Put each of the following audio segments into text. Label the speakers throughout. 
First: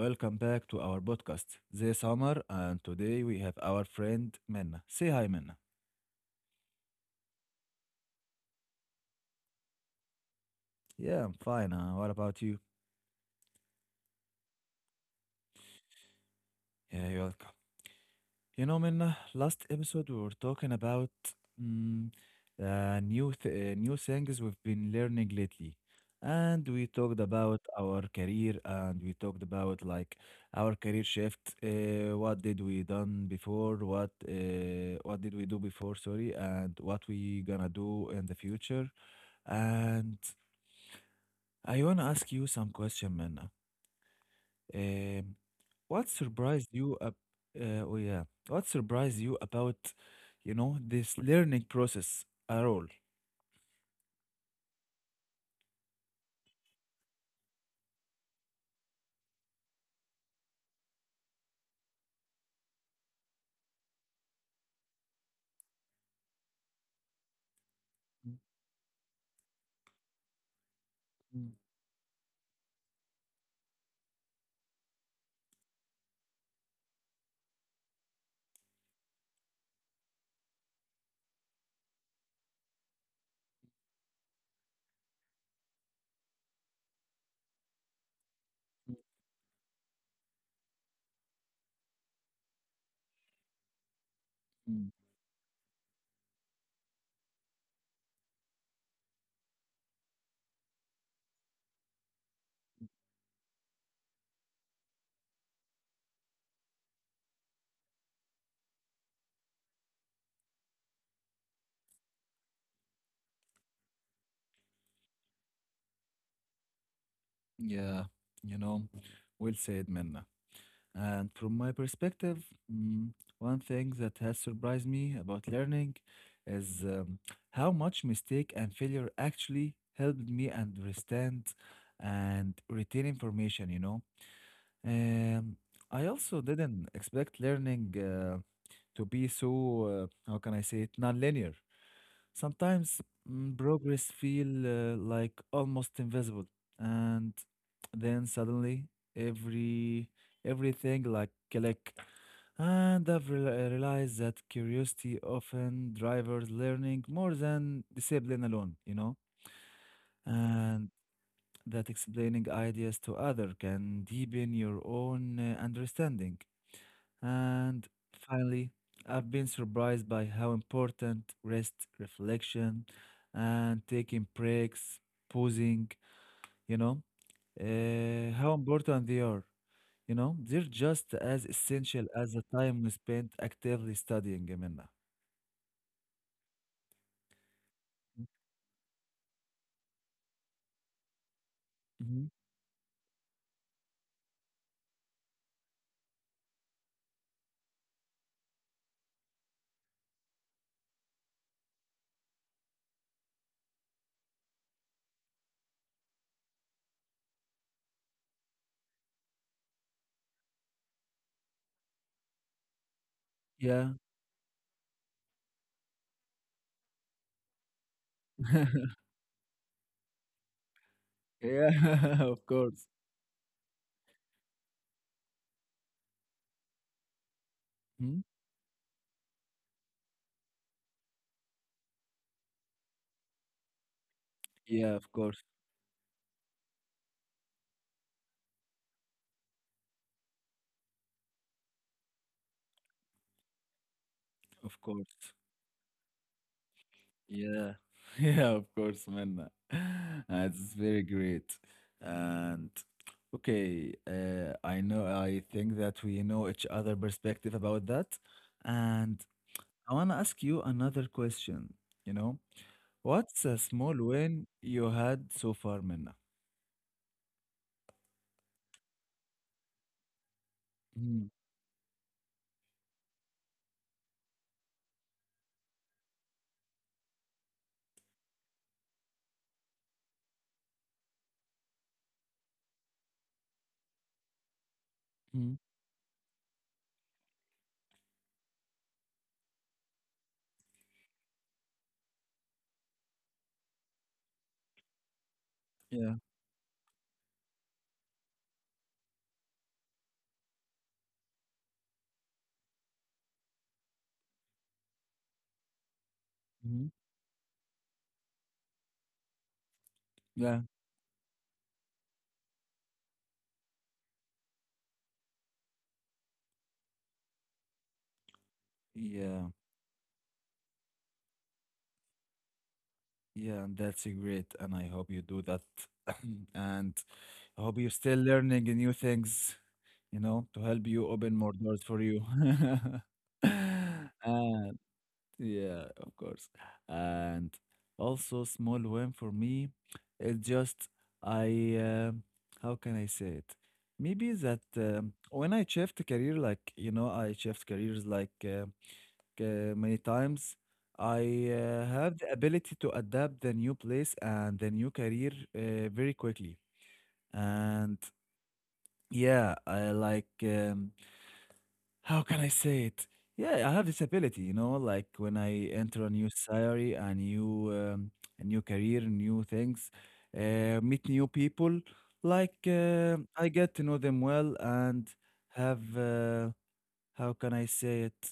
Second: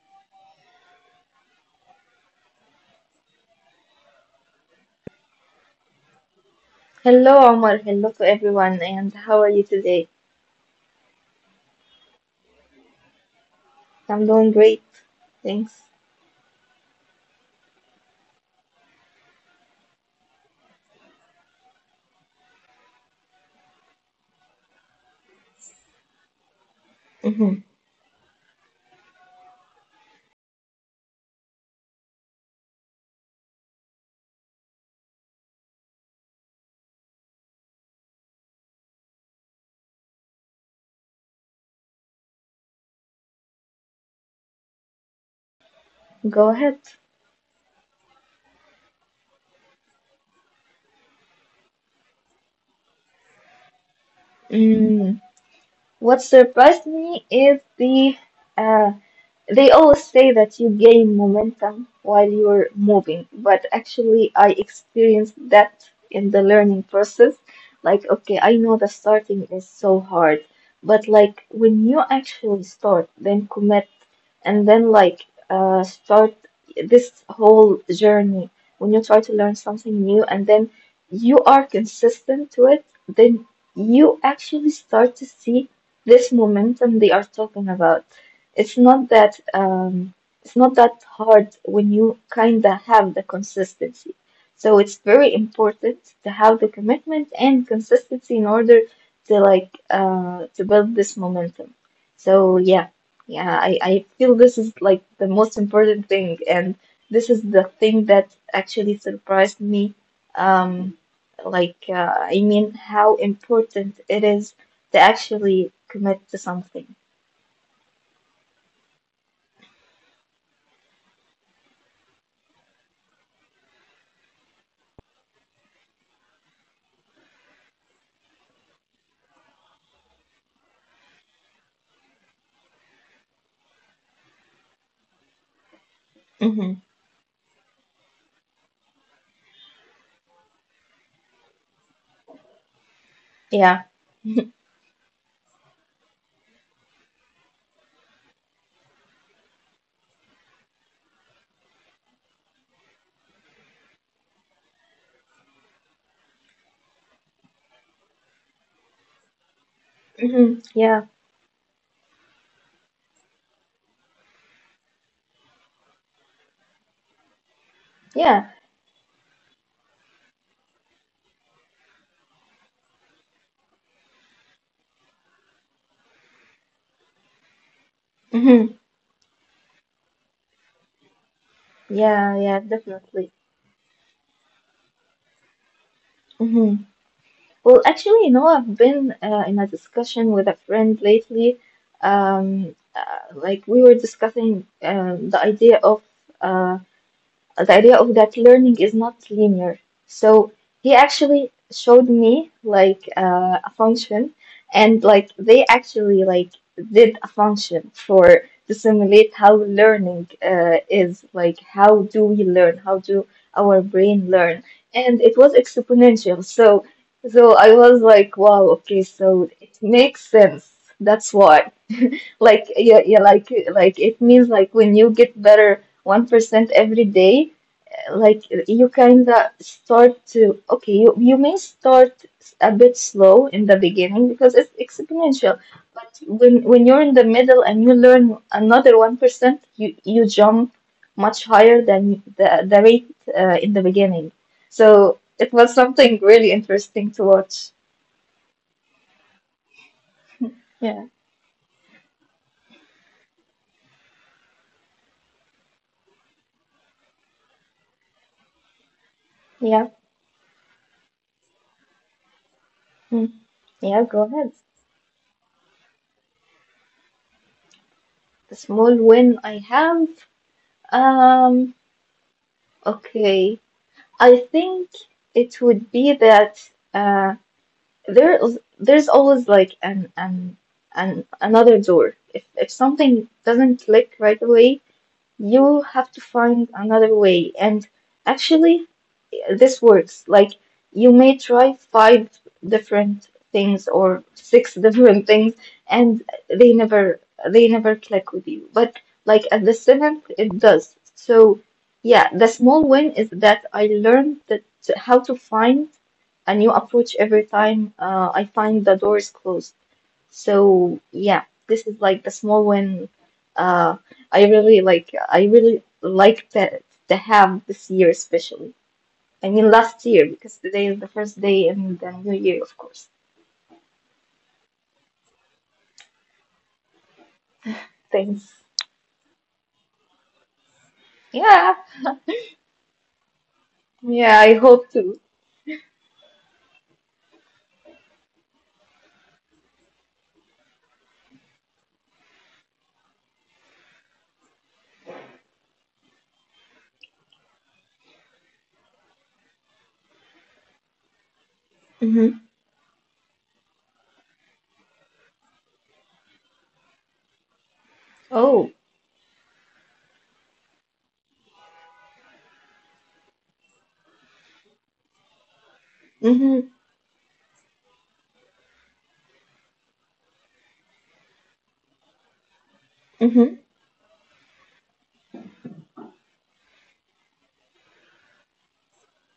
Speaker 1: welcome back to our podcast this summer. And today we have our friend Minna. Say hi, Minna.
Speaker 2: Hello, Omar. Hello to everyone. And how are you today?
Speaker 1: Yeah, I'm fine. What about you?
Speaker 2: I'm doing great. Thanks.
Speaker 1: Yeah, you're You know, Minna, last episode we were talking about mm, new things we've been learning lately, and we talked
Speaker 2: Mhm.
Speaker 1: about our career, and we talked about like our career shift. What did we done before? What did we do before? Sorry, and what we gonna do in the future? And I wanna ask you some question, Minna. Um,
Speaker 2: Go ahead.
Speaker 1: what surprised you ab- oh yeah, what surprised you about, you know, this learning process at all?
Speaker 2: Mm. What surprised me is the uh, they always say that you gain momentum while you're moving, but actually, I experienced that in the learning process. Like, okay, I know the starting is so hard, but like when you
Speaker 1: Mm,
Speaker 2: actually start, then commit, and then like start this whole journey, when you try to learn something new and then you are consistent to it, then you actually start to see this momentum they are talking about. It's not that um, it's not that hard when you kind of have the consistency. So it's very
Speaker 1: mm,
Speaker 2: important to have the commitment and consistency in order to like to build this momentum. So yeah, yeah, I feel this is like the most important thing, and this is the thing that actually surprised me. Um, like I mean, how important it is to actually commit to something.
Speaker 1: Yeah, you know, well said, Minna. And from my perspective, mm, one thing that has surprised me about learning is how much mistake and failure actually helped me understand and retain information, you know. Um,
Speaker 2: Hmm.
Speaker 1: I also didn't expect learning to be so, how can I say it, non-linear.
Speaker 2: Yeah.
Speaker 1: Sometimes progress feel like almost invisible, and then suddenly every everything like click and I've realized that curiosity often drives learning more than discipline alone, you know,
Speaker 2: Hmm. Yeah,
Speaker 1: and that explaining ideas to others can deepen your own understanding.
Speaker 2: yeah,
Speaker 1: And finally, I've been surprised by how important rest, reflection, and taking breaks, pausing, you know,
Speaker 2: hmm,
Speaker 1: how important they are. You know, they're just as
Speaker 2: yeah, yeah,
Speaker 1: essential as
Speaker 2: definitely.
Speaker 1: the time we spend actively studying, Amina.
Speaker 2: Hmm. Well, actually, I've been in a discussion with a friend lately.
Speaker 1: Mhm.
Speaker 2: Like we were discussing the idea of uh, the idea of that learning is not linear. So he actually showed me like a function, and like they actually like did a function for to simulate how learning is like how do we learn? How do our brain learn?
Speaker 1: Yeah.
Speaker 2: And it was exponential. So I was like, wow, okay, so it makes sense. That's why. Like yeah,
Speaker 1: Yeah,
Speaker 2: yeah,
Speaker 1: of
Speaker 2: like
Speaker 1: course.
Speaker 2: like it means like when you get better 1% every day like you
Speaker 1: Mhm.
Speaker 2: kind of start to okay you may start a bit slow in the beginning because it's exponential
Speaker 1: Yeah, of
Speaker 2: but
Speaker 1: course.
Speaker 2: when you're in the middle and you learn another 1% you jump much higher than the rate in the beginning so it was
Speaker 1: Of
Speaker 2: something
Speaker 1: course.
Speaker 2: really interesting to watch.
Speaker 1: Yeah. Yeah, of course, man.
Speaker 2: Yeah.
Speaker 1: It's very great. And okay, I know, I think that we know each other perspective about that.
Speaker 2: Yeah.
Speaker 1: And I want to ask you another question. You
Speaker 2: Mm.
Speaker 1: know,
Speaker 2: Yeah, go
Speaker 1: what's
Speaker 2: ahead.
Speaker 1: a small win you had so far, Minna?
Speaker 2: The small win I have, um
Speaker 1: Mhm.
Speaker 2: okay, I think it would be that there's always like an another door. If something doesn't click right away, you have to find
Speaker 1: Mhm.
Speaker 2: another way. And actually, this works. Like, you may try five different things or six different things, and they never
Speaker 1: Yeah.
Speaker 2: they never click with you. But like at the seventh, it does. So yeah, the small win is that I learned that how to find a new approach every time
Speaker 1: Mhm.
Speaker 2: I find the doors closed. So yeah,
Speaker 1: Yeah.
Speaker 2: this is like the small win. Uh, I really like that to have this year especially. I mean last year because
Speaker 1: Yeah.
Speaker 2: today is the first day in the new year, of course.
Speaker 1: Yeah, and that's great, and I hope you do that. And
Speaker 2: Thanks.
Speaker 1: I hope you're still learning new things, you know, to
Speaker 2: Yeah,
Speaker 1: help you open more doors for you.
Speaker 2: yeah. I hope to.
Speaker 1: And yeah, of course. And also, small win for me, it just I how can I say it? Maybe that when I shift career, like you know, I shift careers like, many times. I
Speaker 2: Mm-hmm.
Speaker 1: have the ability to adapt the new place and the new career very quickly. And
Speaker 2: Oh.
Speaker 1: yeah, how can I say it? Yeah, I have this ability, you know, like when
Speaker 2: Mm-hmm.
Speaker 1: I enter a new salary, a new career, new things, meet new people,
Speaker 2: Mm-hmm.
Speaker 1: I get to know them well and have how can I say it?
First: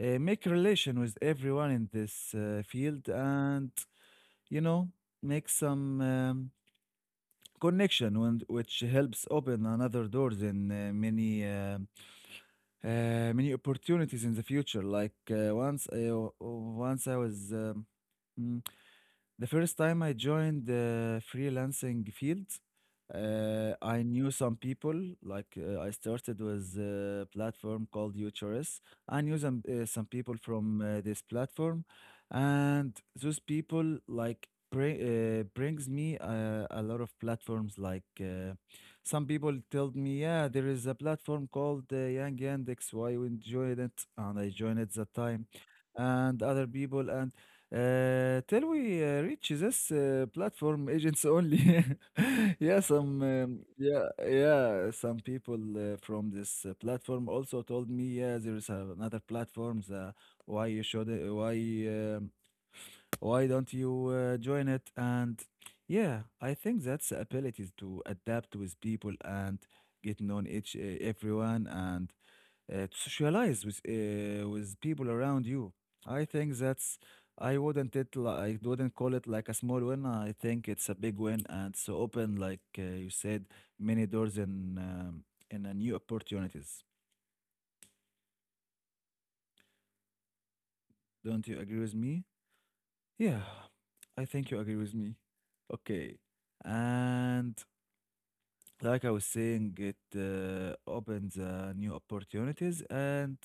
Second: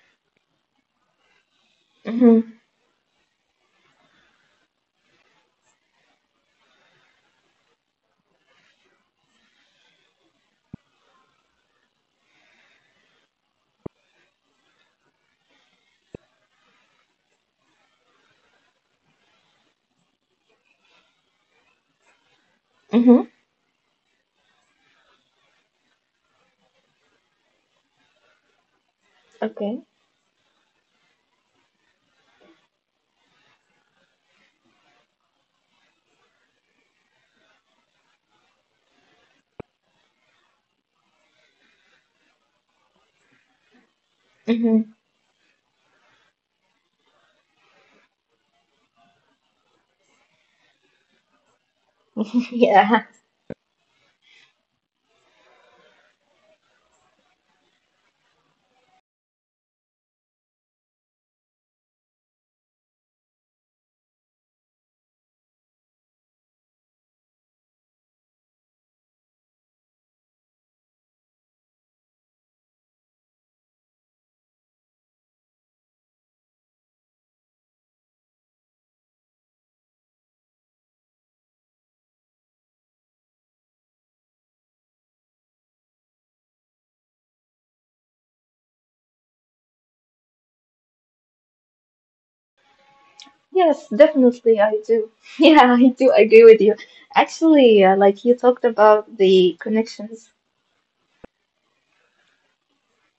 Speaker 1: Make relation with everyone in this
Speaker 2: Mm-hmm.
Speaker 1: field, and you know, make some connection, when, which helps open another doors in many opportunities in the future. Like once I w- once I was. Mm, The first time I joined the freelancing field,
Speaker 2: Mm-hmm.
Speaker 1: I knew some people. I started with a platform called UHRS. I knew some
Speaker 2: Okay.
Speaker 1: people from this platform, and those people like brings me a lot of platforms. Some people told me, yeah, there is a platform called Yang Yandex. Why you enjoyed it? And I joined at the time,
Speaker 2: Mm-hmm.
Speaker 1: and other people and till we reach this platform agents only. yeah, some um,
Speaker 2: Yeah.
Speaker 1: yeah yeah some people from this platform also told me yeah there is another platforms why you should uh, why um, why don't you join it and yeah I think that's the ability to adapt with people and get known each everyone and to socialize with people around you. I think that's I wouldn't it li- I wouldn't call it like a small win. I think it's a big win and so open like you said many doors and new opportunities. Don't you agree with me? Yeah, I
Speaker 2: Yes,
Speaker 1: think you agree with
Speaker 2: definitely
Speaker 1: me.
Speaker 2: I do.
Speaker 1: Okay,
Speaker 2: Yeah, I do agree with you.
Speaker 1: and
Speaker 2: Actually, like you
Speaker 1: like
Speaker 2: talked
Speaker 1: I was
Speaker 2: about
Speaker 1: saying,
Speaker 2: the
Speaker 1: it
Speaker 2: connections.
Speaker 1: uh, opens new opportunities and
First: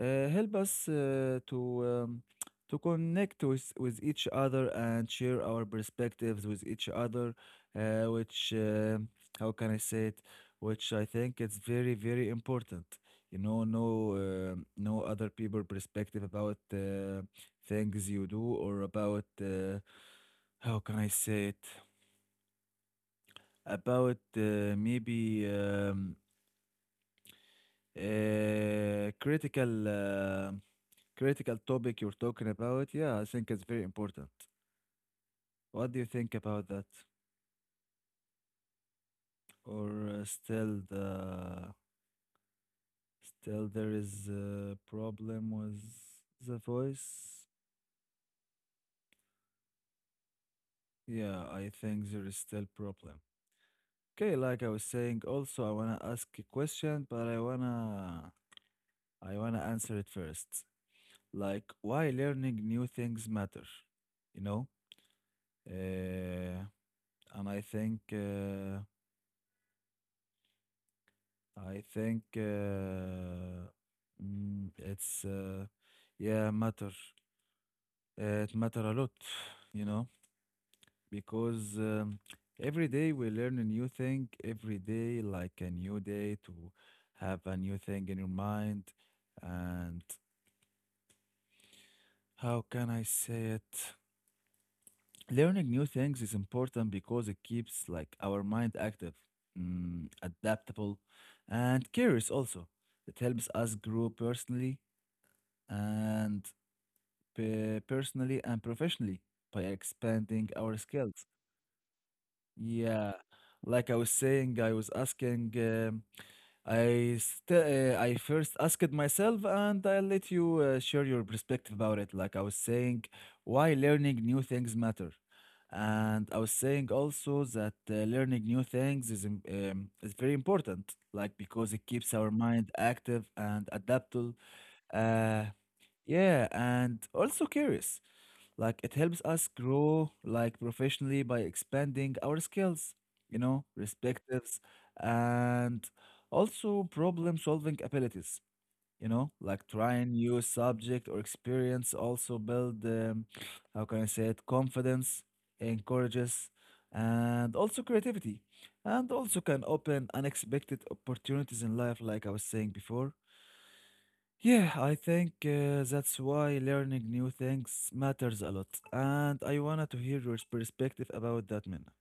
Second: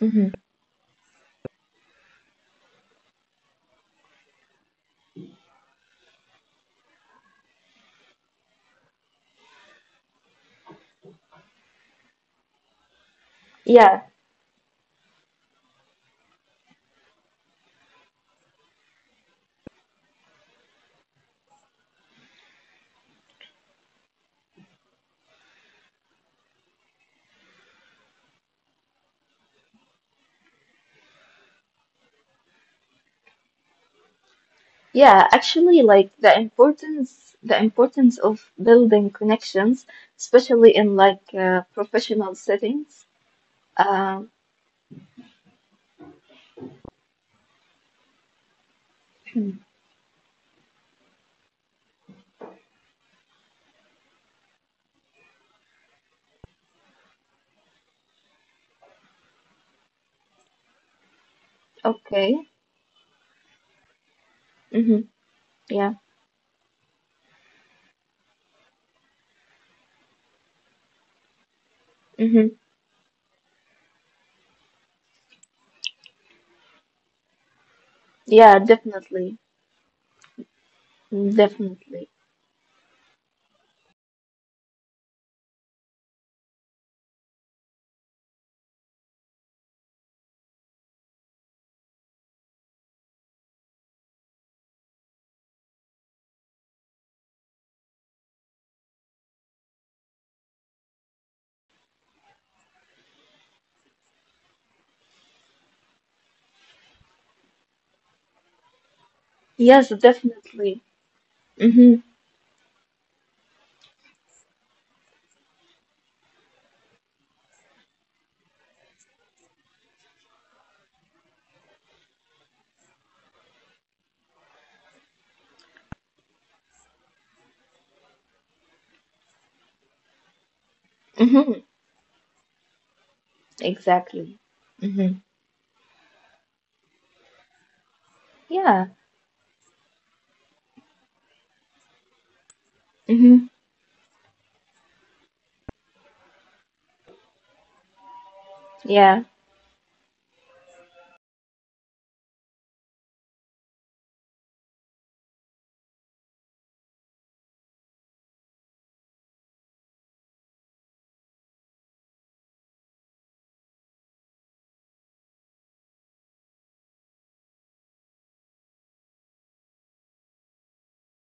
Speaker 1: uh,
Speaker 2: Mm-hmm.
Speaker 1: help us to connect with each other and share our perspectives with each other, which how can I say it? Which I think it's very very important. You know,
Speaker 2: Yeah.
Speaker 1: no other people perspective about things you do or about how can I say it? About maybe uh, critical. um critical topic you're talking about, yeah, I think it's very important.
Speaker 2: Yeah, actually,
Speaker 1: What do you
Speaker 2: like
Speaker 1: think about that?
Speaker 2: the importance of building connections,
Speaker 1: Or
Speaker 2: especially
Speaker 1: still
Speaker 2: in like
Speaker 1: the
Speaker 2: professional settings.
Speaker 1: Still there is
Speaker 2: Um,
Speaker 1: a problem with the voice? Yeah, I think there is still problem. Okay, like I was saying, also I wanna ask a question, but I wanna answer it first. Like why
Speaker 2: okay.
Speaker 1: learning new things matter, you know?
Speaker 2: Mm-hmm. Yeah.
Speaker 1: Uh, and I think
Speaker 2: Mm-hmm.
Speaker 1: mm, it's uh, yeah matter it matter a lot,
Speaker 2: Yeah,
Speaker 1: you
Speaker 2: definitely.
Speaker 1: know, because
Speaker 2: Mm. Definitely.
Speaker 1: every day we learn a new thing. Every day, like a new day, to have a new thing in your mind. And how can I say it? Learning new things is important because it keeps like our mind active, adaptable, and curious. Also, it helps us grow personally and personally and professionally by expanding
Speaker 2: Yes,
Speaker 1: our skills.
Speaker 2: definitely. Mm-hmm.
Speaker 1: Yeah, like I was saying, I was asking, I st- I first asked myself, and I let you share your perspective about it. Like I was saying, why learning new things matter, and I was saying also that learning new things is very important. Like because it keeps
Speaker 2: Mm-hmm.
Speaker 1: our mind active and adaptable.
Speaker 2: Exactly.
Speaker 1: Uh,
Speaker 2: Mm-hmm.
Speaker 1: yeah, and also curious. Like it helps us
Speaker 2: Yeah.
Speaker 1: grow like professionally by expanding our skills, you know,
Speaker 2: Mm-hmm.
Speaker 1: perspectives, and also problem solving abilities, you know, like
Speaker 2: Yeah.
Speaker 1: trying new subject or experience also build how can I say it, confidence, encourages, and also creativity, and also can open unexpected opportunities in life, like I was saying before. Yeah, I think that's why learning new things matters a lot. And I wanted to hear your perspective about that, Minna.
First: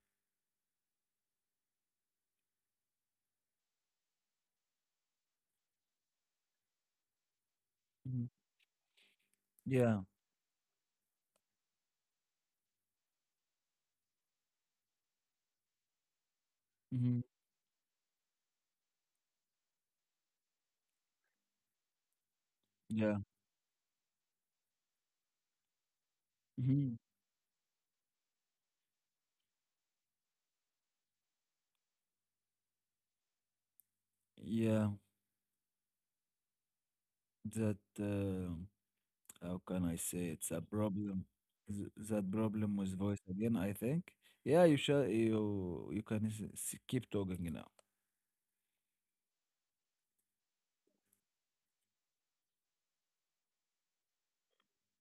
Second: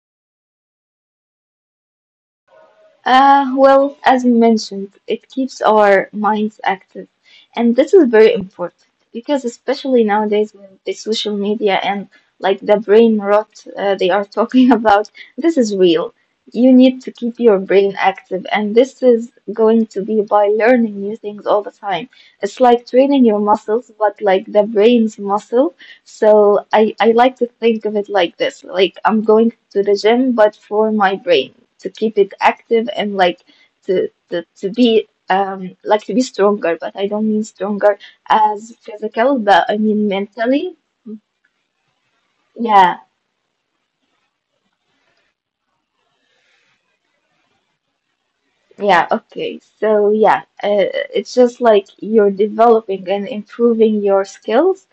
Speaker 2: Well, as we mentioned, it keeps our minds active, and this is
Speaker 1: Mhm.
Speaker 2: very important because,
Speaker 1: Yeah.
Speaker 2: especially nowadays with the social media and like the brain rot they are talking about, this is real. You need to
Speaker 1: hmm
Speaker 2: keep your brain active, and this is going to be by learning new things all the time. It's like
Speaker 1: Yeah.
Speaker 2: training your muscles, but like the brain's muscle. So I,
Speaker 1: hmm
Speaker 2: I like to think of it like this, like I'm going to the gym, but for my brain to keep it active and like to
Speaker 1: Yeah.
Speaker 2: be like to be stronger but I don't mean
Speaker 1: That,
Speaker 2: stronger as physical
Speaker 1: how
Speaker 2: but I
Speaker 1: can I
Speaker 2: mean
Speaker 1: say, it's a
Speaker 2: mentally.
Speaker 1: problem. That problem
Speaker 2: Yeah.
Speaker 1: with voice again, I think. Yeah, you can keep talking now.
Speaker 2: Yeah, okay, so yeah, it's just like you're developing and improving your skills.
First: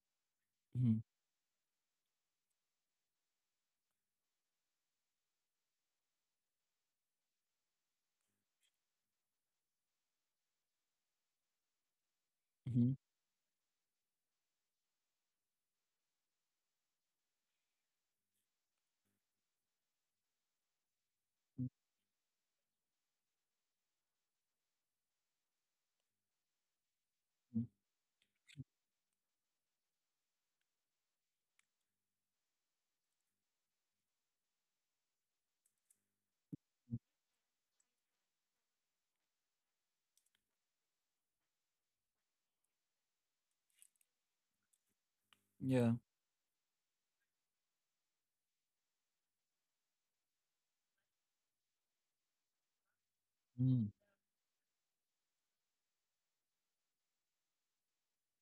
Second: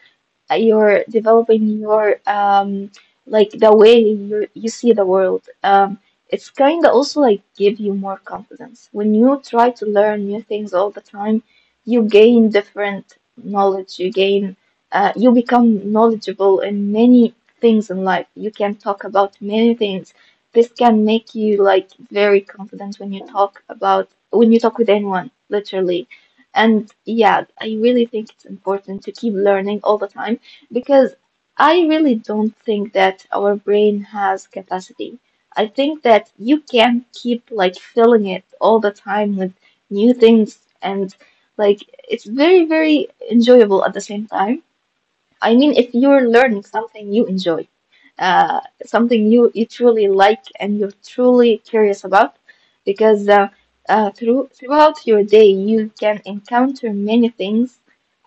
Speaker 1: Mhm.
Speaker 2: You're developing your like the way you see the world. It's kind of also like give you more confidence. When you try to learn new things all the time, you gain
Speaker 1: Mhm.
Speaker 2: different knowledge. You gain you become knowledgeable in many things in life. You can talk about many things. This can make you like very confident when you talk with anyone, literally. And yeah,
Speaker 1: Mhm.
Speaker 2: I really think it's important to keep learning all the time because I really don't think that our brain has capacity. I think that you can't keep like filling it all the time with new things and like it's very, very enjoyable at the same time. I
Speaker 1: Yeah.
Speaker 2: mean, if you're learning something you enjoy, something you truly like and you're truly curious about, because
Speaker 1: Mhm.
Speaker 2: throughout your day you can encounter many things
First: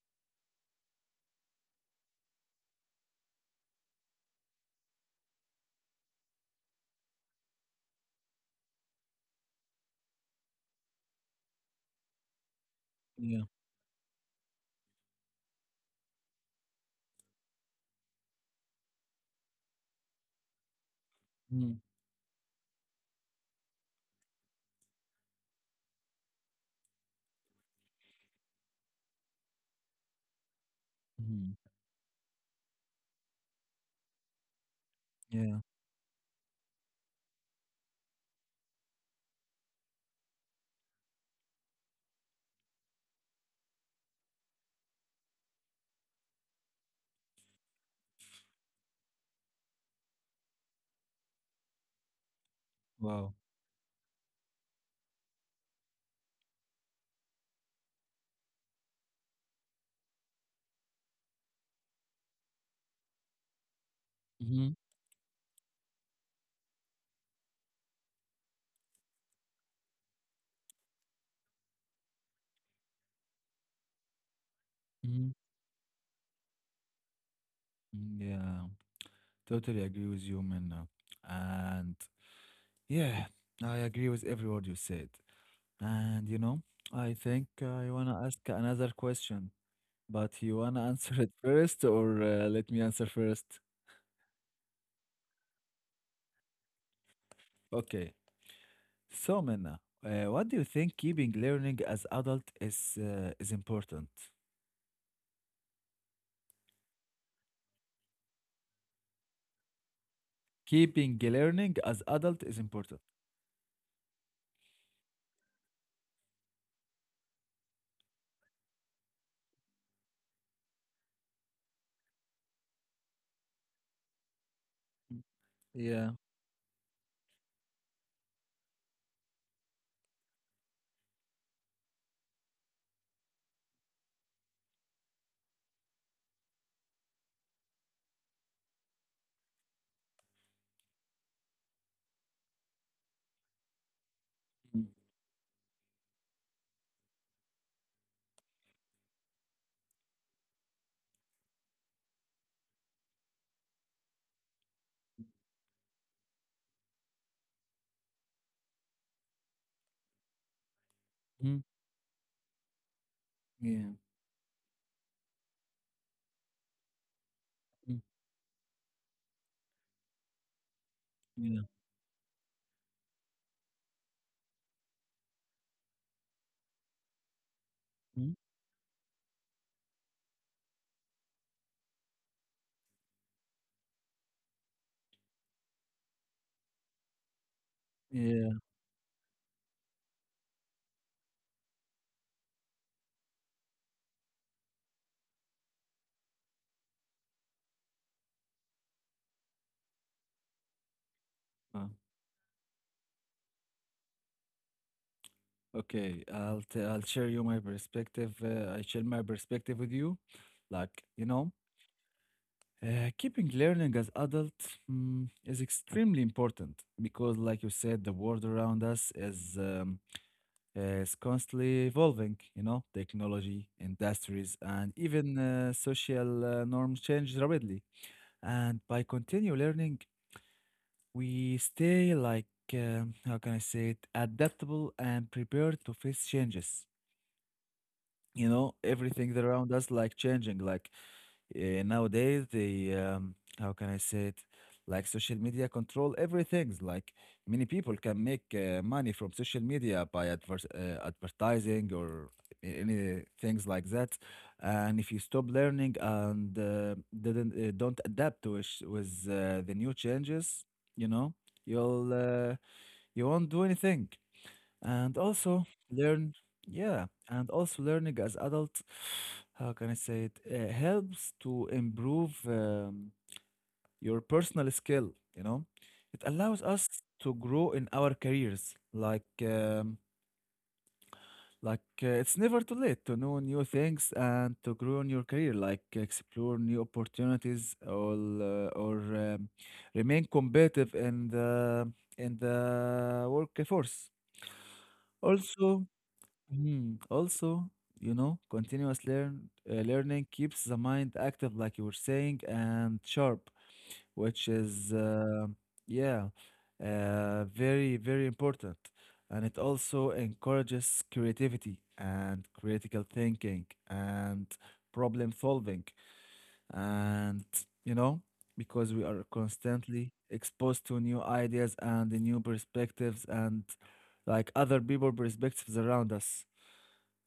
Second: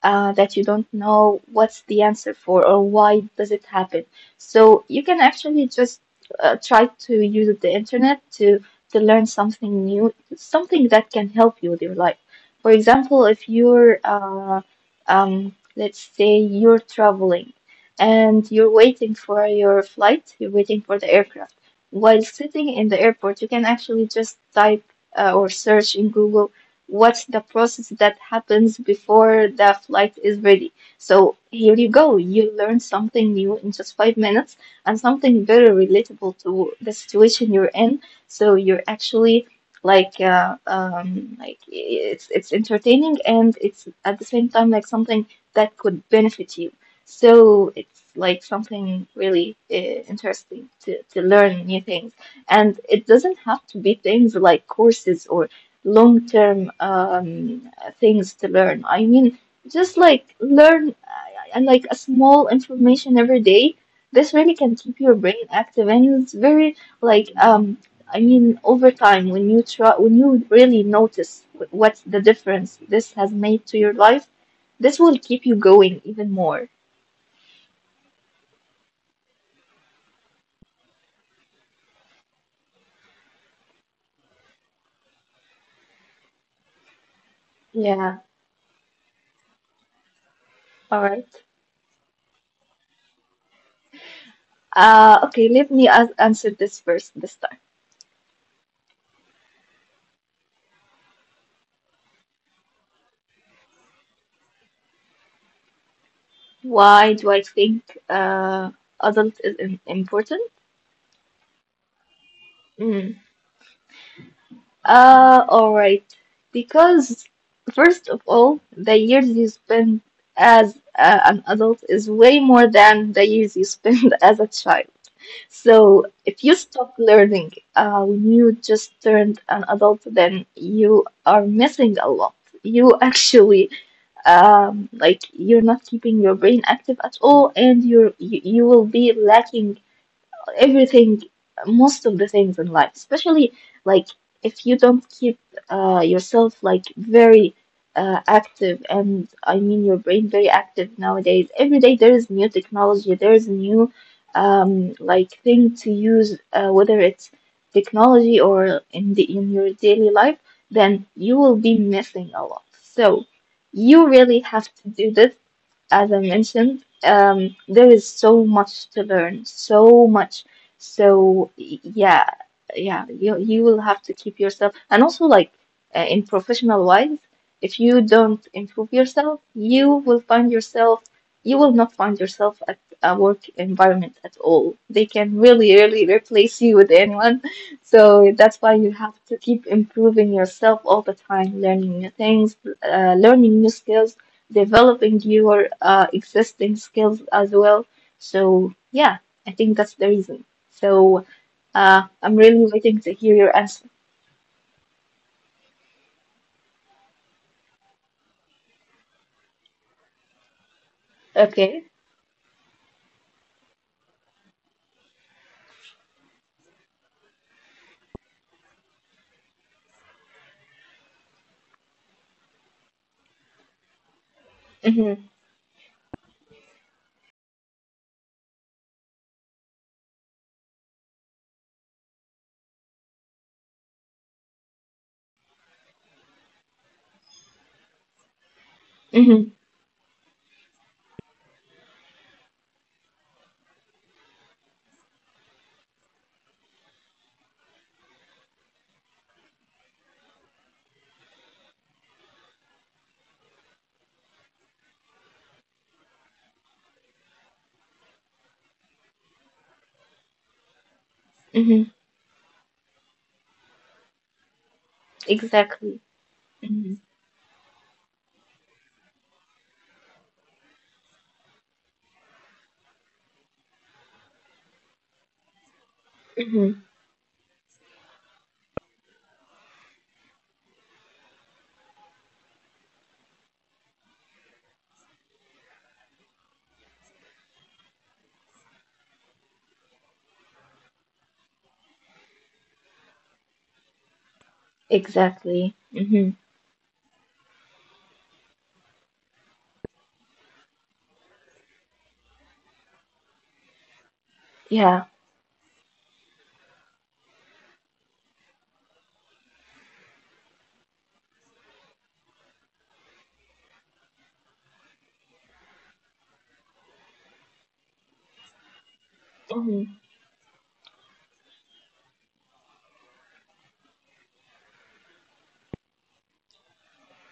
Speaker 2: that you don't know what's the answer for or why does it happen. So you can actually just try to use the internet to learn something new, something that can help you with your life. For example,
Speaker 1: Yeah.
Speaker 2: if you're let's say you're traveling and you're waiting for your flight, you're waiting for the aircraft.
Speaker 1: Mhm.
Speaker 2: While sitting in the airport, you can actually just type or search in Google what's the process that happens before the flight is ready. So
Speaker 1: Mhm.
Speaker 2: here you go, you learn something new in just 5 minutes and something
Speaker 1: Yeah.
Speaker 2: very relatable to the situation you're in. So you're actually like it's entertaining and it's at the same time like something that could benefit you. So it's like something really interesting to learn new things. And it
Speaker 1: Wow.
Speaker 2: doesn't have to be things like courses or long-term things to learn. I mean, just like learn and like a small information every day. This really
Speaker 1: hmm
Speaker 2: can keep your brain active and it's very like I mean over time when you try when you really notice what's the difference this has made to your life, this will
Speaker 1: hmm
Speaker 2: keep you going even more.
Speaker 1: Yeah. Totally agree with you, Minna. And yeah, I agree with every word you said. And you know, I think I
Speaker 2: Yeah,
Speaker 1: wanna ask another question, but you wanna
Speaker 2: all right.
Speaker 1: answer it first, or let me answer first?
Speaker 2: Okay, let me as answer this first this time.
Speaker 1: Okay. So, Minna, what do you think keeping learning as adult is important?
Speaker 2: Why do I think adult is im important?
Speaker 1: Keeping learning as adult is important.
Speaker 2: Mm. All right. Because first of all, the years you spend as an adult is way more than the years you spend as a child.
Speaker 1: Mm. Yeah.
Speaker 2: So if you stop learning when you just turned an adult, then you are missing a lot. You actually like you're not keeping your brain active at all and you will be lacking everything, most of the things in life, especially like if
Speaker 1: Mm.
Speaker 2: you don't keep yourself like very active, and I mean your brain very active nowadays. Every day there is new technology, there is new like thing to use, whether it's technology or in the in your daily life, then you
Speaker 1: Mm.
Speaker 2: will be missing a lot. So
Speaker 1: Yeah.
Speaker 2: you really have to do this, as I mentioned, there
Speaker 1: Mm.
Speaker 2: is so much to learn, so much. So
Speaker 1: Yeah.
Speaker 2: y- yeah, yeah, you will have to keep yourself, and also like in professional wise, if you
Speaker 1: Mm.
Speaker 2: don't improve yourself, you will not find yourself at a work environment at all. They can really, really replace you with anyone. So that's why you have to keep improving yourself all the time, learning new things, learning new skills, developing your existing skills as well. So yeah, I think that's the reason. So
Speaker 1: Yeah.
Speaker 2: I'm really waiting to hear your answer.
Speaker 1: Okay, I'll share you my perspective. I share my perspective with you. Like, you know,
Speaker 2: Okay.
Speaker 1: keeping learning as adult is extremely important because, like you said, the world around us is constantly evolving. You know, technology, industries, and
Speaker 2: Mhm.
Speaker 1: even social norms change rapidly. And by continue learning, we stay like, how can I say it, adaptable and prepared to face changes you know everything
Speaker 2: Mhm.
Speaker 1: around us like changing like nowadays the, how can I say it like social media control everything like many people can make money from social media by advertising or any things like that and if you stop learning and didn't don't adapt to it with the new changes you know
Speaker 2: Mhm.
Speaker 1: you'll uh, you won't do anything and also
Speaker 2: Exactly.
Speaker 1: learn
Speaker 2: Mhm.
Speaker 1: yeah and also learning as adult how can I say it helps to improve your personal skill you know it allows
Speaker 2: Mhm.
Speaker 1: us to grow in our careers like, it's never too late to know new things and to grow in your career like explore new opportunities or remain competitive in the workforce
Speaker 2: Exactly.
Speaker 1: also
Speaker 2: Mhm.
Speaker 1: Mm, also, you know, continuous learning keeps the mind active, like you were saying, and sharp, which is
Speaker 2: Yeah.
Speaker 1: yeah, very very important. And it also encourages creativity and critical thinking and problem solving, and you know, because we are
Speaker 2: Mhm.
Speaker 1: constantly exposed to new ideas and the new perspectives and like other people perspectives around us.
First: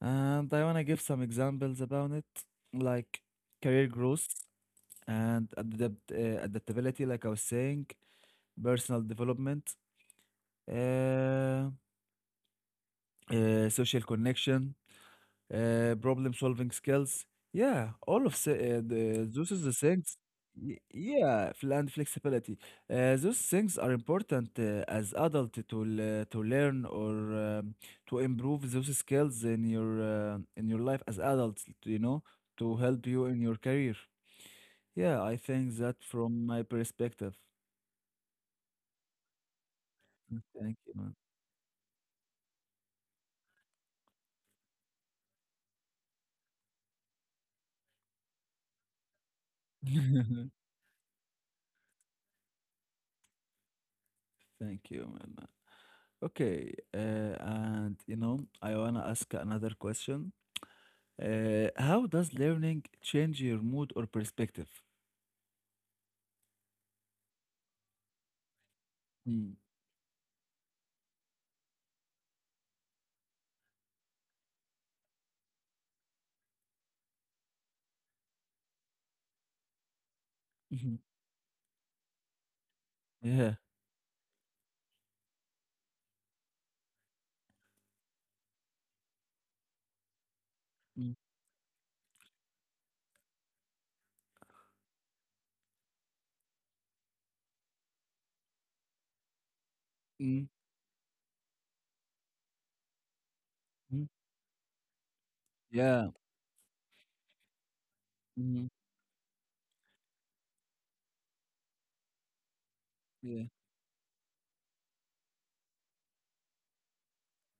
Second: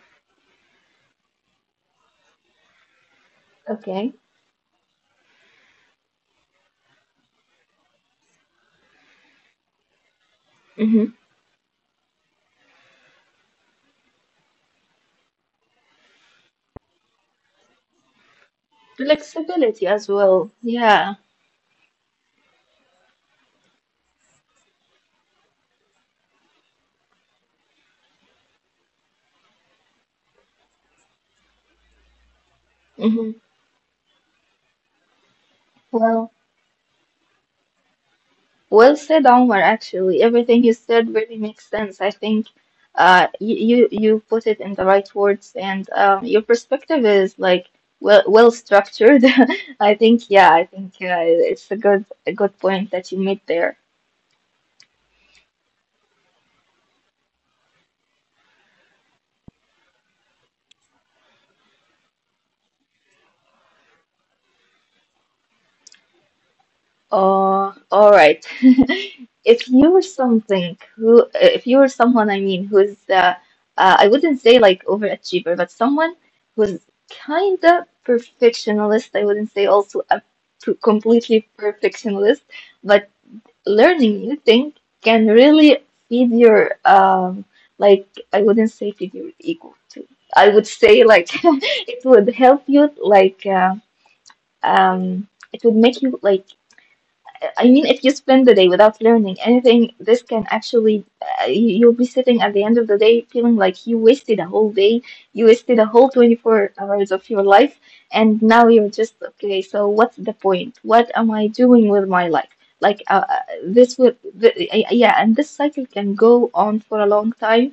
Speaker 1: And I want to give some examples about it, like career
Speaker 2: Okay.
Speaker 1: growth and adaptability, like I was saying, personal development,
Speaker 2: Mhm.
Speaker 1: uh, social connection, problem solving skills. Yeah, all of the, those is the
Speaker 2: Flexibility as
Speaker 1: things.
Speaker 2: well.
Speaker 1: Y-
Speaker 2: Yeah.
Speaker 1: Yeah, fl- and flexibility. Those things are important as adult to learn or to improve those skills in your life as adults. You know, to help
Speaker 2: Mhm.
Speaker 1: you in your career. Yeah, I think that
Speaker 2: Well.
Speaker 1: from my perspective.
Speaker 2: Well said, Omar, actually.
Speaker 1: Mm.
Speaker 2: Everything you
Speaker 1: Thank you,
Speaker 2: said
Speaker 1: man.
Speaker 2: really makes sense. I think you put it in the right words, and your perspective is like well structured. I think, yeah, I think it's a good point that you made there.
Speaker 1: Thank you, man. Okay, I wanna ask another question. How does learning change your mood or perspective?
Speaker 2: Oh, all right.
Speaker 1: Mm.
Speaker 2: If you were something who, if you were someone, I mean, who's, I wouldn't say like overachiever, but someone who's kind of perfectionist. I wouldn't say also a
Speaker 1: Mhm.
Speaker 2: completely perfectionist, but
Speaker 1: Yeah.
Speaker 2: learning new things can really feed your, like, I wouldn't say feed your ego too. I would say
Speaker 1: Mm.
Speaker 2: like it would help you like, it would make you like, I mean, if you spend the day without learning anything, this can
Speaker 1: Mm.
Speaker 2: actually, you'll be sitting at the end of the day feeling like you
Speaker 1: Mm.
Speaker 2: wasted a whole day, you wasted a whole
Speaker 1: Yeah.
Speaker 2: 24 hours of your life, and now
Speaker 1: Mhm.
Speaker 2: you're just, okay, so what's the point? What am I doing with my life? Like,
Speaker 1: Yeah.
Speaker 2: this would, yeah, and this cycle can go on for a long time.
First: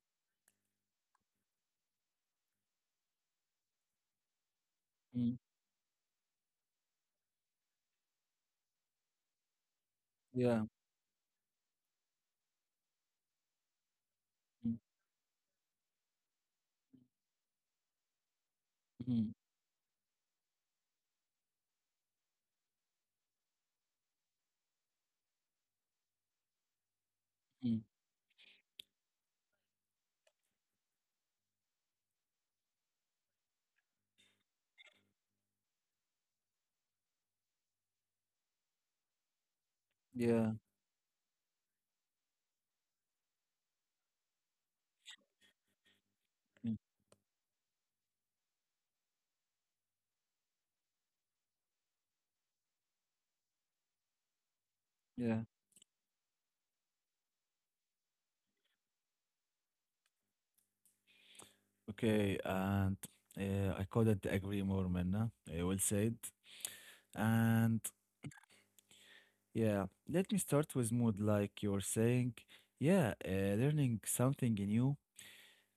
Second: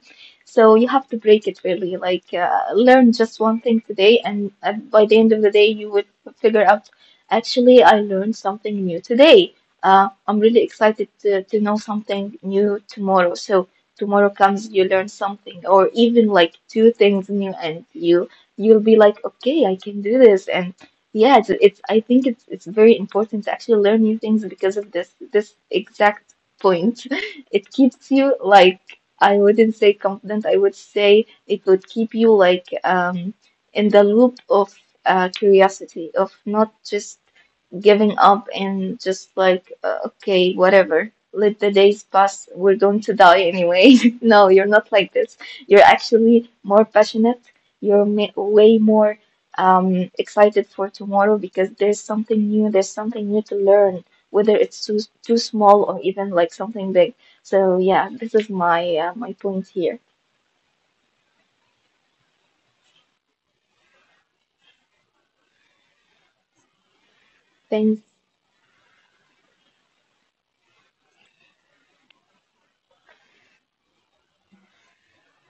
Speaker 2: So you have to break it really, like, learn just one thing today, and by the end
Speaker 1: Mm.
Speaker 2: of the day, you would figure out, actually, I learned something new today. I'm really
Speaker 1: Yeah.
Speaker 2: excited to know something new tomorrow. So tomorrow comes,
Speaker 1: Mm.
Speaker 2: you learn something, or even like two things new, and you'll be
Speaker 1: Mhm.
Speaker 2: like, okay, I can do this. And yeah, it's I think it's very important to actually learn new things because of this exact point.
Speaker 1: Mm.
Speaker 2: It keeps you like, I wouldn't say confident. I would say it would keep you like in the loop of curiosity of not just giving up and just like,
Speaker 1: Yeah.
Speaker 2: okay, whatever, let the days pass. We're going to die anyway. No, you're not like this. You're actually
Speaker 1: Mm.
Speaker 2: more passionate. You're ma way more excited for tomorrow because there's something new to learn, whether it's
Speaker 1: Yeah.
Speaker 2: too small or even like something big. So yeah, this is my my point here.
Speaker 1: Okay. And I couldn't agree more, Minna. I will say it. And
Speaker 2: Thanks.
Speaker 1: yeah, let me start with mood, like you're saying. Yeah, learning something new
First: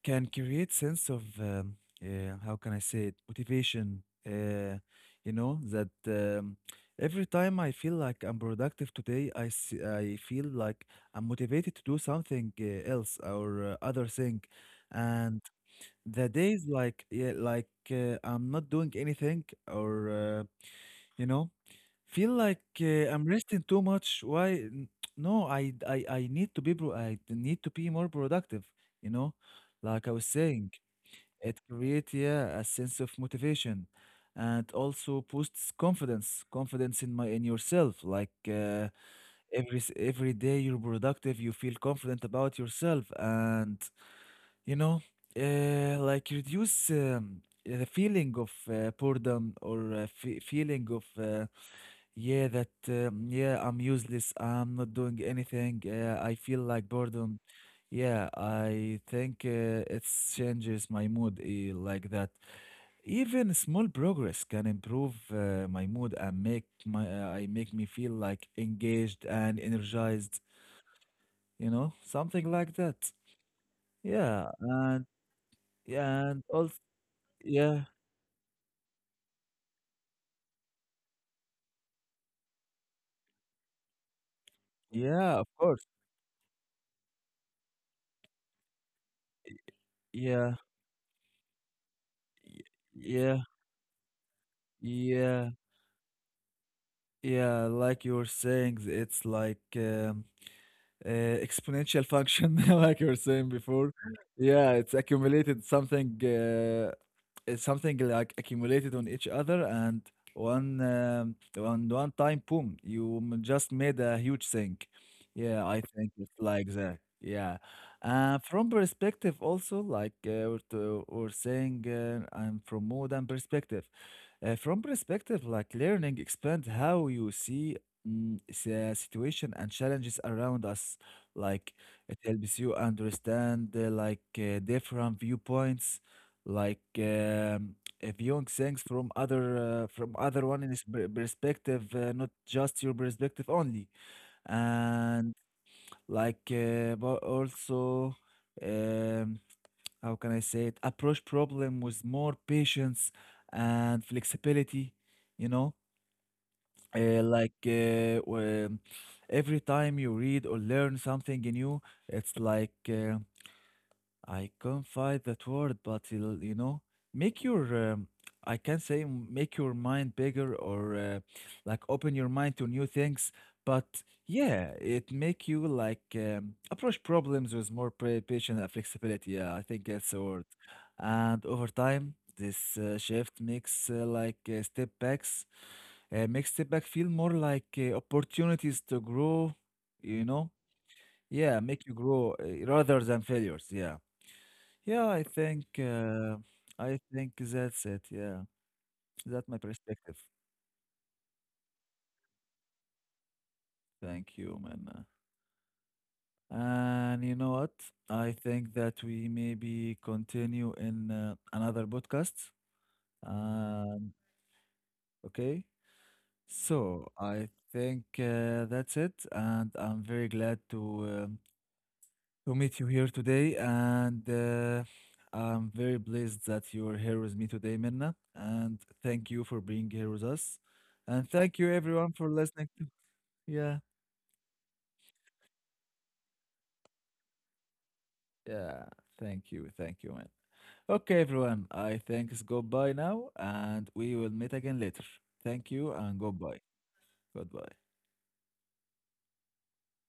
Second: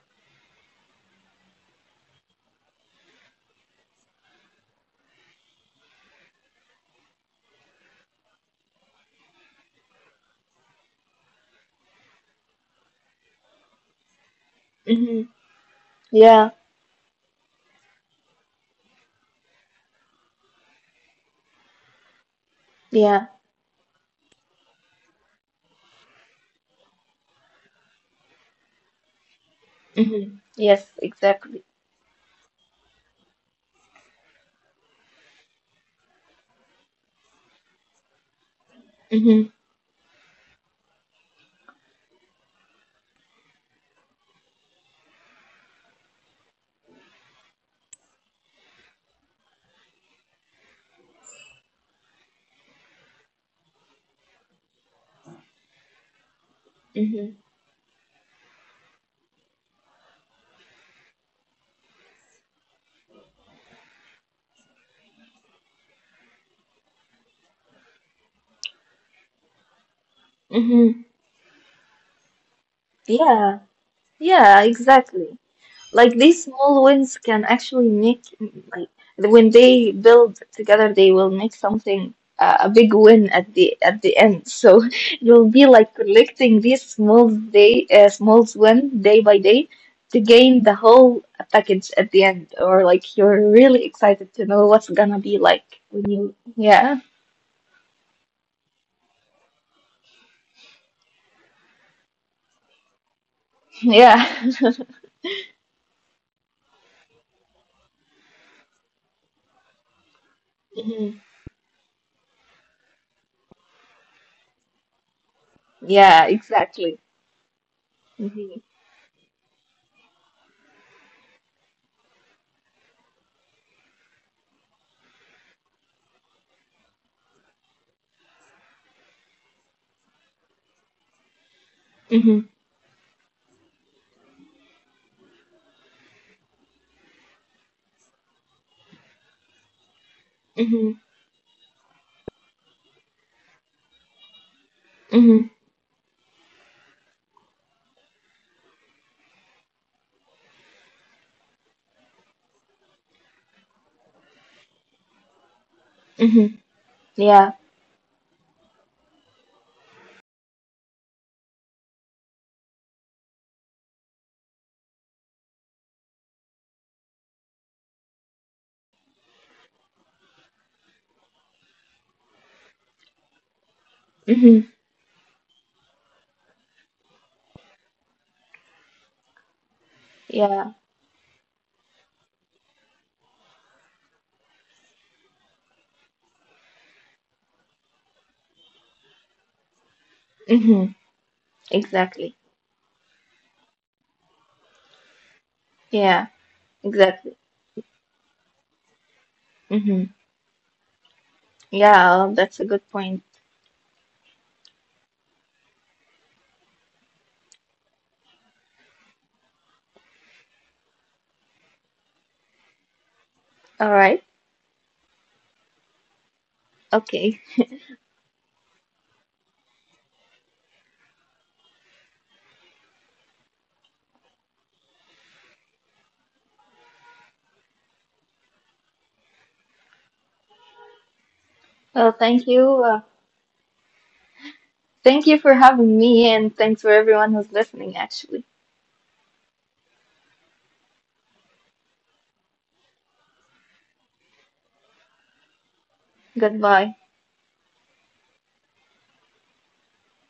Speaker 1: can create sense of how can I say it, motivation. You know that every time I feel like I'm productive today I feel like I'm motivated to do something else or other thing,
Speaker 2: Hmm.
Speaker 1: and the
Speaker 2: Yeah,
Speaker 1: days like yeah, like I'm not doing anything, or uh, you know, feel like I'm
Speaker 2: yeah.
Speaker 1: resting too much, no, I need I need to be more productive, you know, like I was
Speaker 2: Hmm.
Speaker 1: saying.
Speaker 2: Yes,
Speaker 1: It
Speaker 2: exactly.
Speaker 1: creates, yeah, a sense of motivation, and also boosts confidence, confidence in my in yourself. Like
Speaker 2: Hmm.
Speaker 1: every every day you're productive, you feel confident about yourself, and you know, like reduce the feeling of boredom, or fe feeling of yeah, that yeah, I'm useless, I'm not doing anything, I feel like
Speaker 2: Hmm.
Speaker 1: boredom. Yeah, I think it changes my mood like that. Even small progress can improve my mood and make my I make me feel like engaged and energized,
Speaker 2: Hmm.
Speaker 1: you know, something like that.
Speaker 2: Yeah. Yeah,
Speaker 1: Yeah, and
Speaker 2: exactly. Like
Speaker 1: yeah,
Speaker 2: these
Speaker 1: and
Speaker 2: small
Speaker 1: also
Speaker 2: wins can actually
Speaker 1: yeah,
Speaker 2: make, like when they build together, they will make something a big win at the end. So it will
Speaker 1: yeah,
Speaker 2: be
Speaker 1: of
Speaker 2: like
Speaker 1: course.
Speaker 2: collecting these small win day by day to gain the
Speaker 1: Yeah.
Speaker 2: whole package at the end, or
Speaker 1: Y-
Speaker 2: like you're
Speaker 1: Yeah.
Speaker 2: really excited to know what's gonna be like
Speaker 1: Yeah.
Speaker 2: when you yeah.
Speaker 1: Yeah, like you were saying, it's like uh, exponential function, like you were saying before.
Speaker 2: Yeah.
Speaker 1: Yeah, it's accumulated something, it's something like accumulated on each other, and one
Speaker 2: Mhm.
Speaker 1: on one time, boom, just made a huge thing. Yeah, I
Speaker 2: Yeah,
Speaker 1: think it's like
Speaker 2: exactly.
Speaker 1: that. Yeah,
Speaker 2: Hmm.
Speaker 1: from perspective also, like we're saying, I'm from modern perspective. From perspective, like learning expand how you see, mm, the situation and challenges around us. Like
Speaker 2: Hmm.
Speaker 1: it helps you understand like different viewpoints, like viewing things from other one in
Speaker 2: Hmm.
Speaker 1: this perspective, not just your perspective only.
Speaker 2: Hmm.
Speaker 1: And like but also. Um, how can I say it, approach problem with more patience and flexibility, you know?
Speaker 2: Hmm.
Speaker 1: Uh,
Speaker 2: Yeah.
Speaker 1: like uh, um, every time you read or learn something new, it's like I can't find that word, but it'll, you know, make your, I can say, make your mind bigger, or like open your mind to new things. But
Speaker 2: Mm-hmm.
Speaker 1: yeah, it make you like approach problems with more patience and flexibility. Yeah, I think that's the word.
Speaker 2: Yeah.
Speaker 1: And over time, this shift makes makes step back feel more like opportunities to grow. You know,
Speaker 2: Mm-hmm.
Speaker 1: yeah, make you
Speaker 2: Exactly.
Speaker 1: grow, rather than failures. Yeah. Yeah,
Speaker 2: Yeah,
Speaker 1: I
Speaker 2: exactly.
Speaker 1: think that's it. Yeah, that's my
Speaker 2: Mm-hmm.
Speaker 1: perspective.
Speaker 2: Yeah, that's a good point.
Speaker 1: Thank you, man. And you know what? I think that we maybe continue in another podcast.
Speaker 2: All right.
Speaker 1: Um, okay. So
Speaker 2: Okay.
Speaker 1: I think that's it, and I'm very glad um, to meet you here today, and I'm very blessed that you're here with me today, Minna. And thank you for being here with us, and thank you
Speaker 2: Well,
Speaker 1: everyone
Speaker 2: thank
Speaker 1: for
Speaker 2: you.
Speaker 1: listening. To- yeah,
Speaker 2: Thank you for having me, and thanks for everyone who's listening, actually.
Speaker 1: yeah, thank you, man. Okay, everyone, I think it's goodbye now, and we will meet again later. Thank you and goodbye.
Speaker 2: Goodbye.
Speaker 1: Goodbye.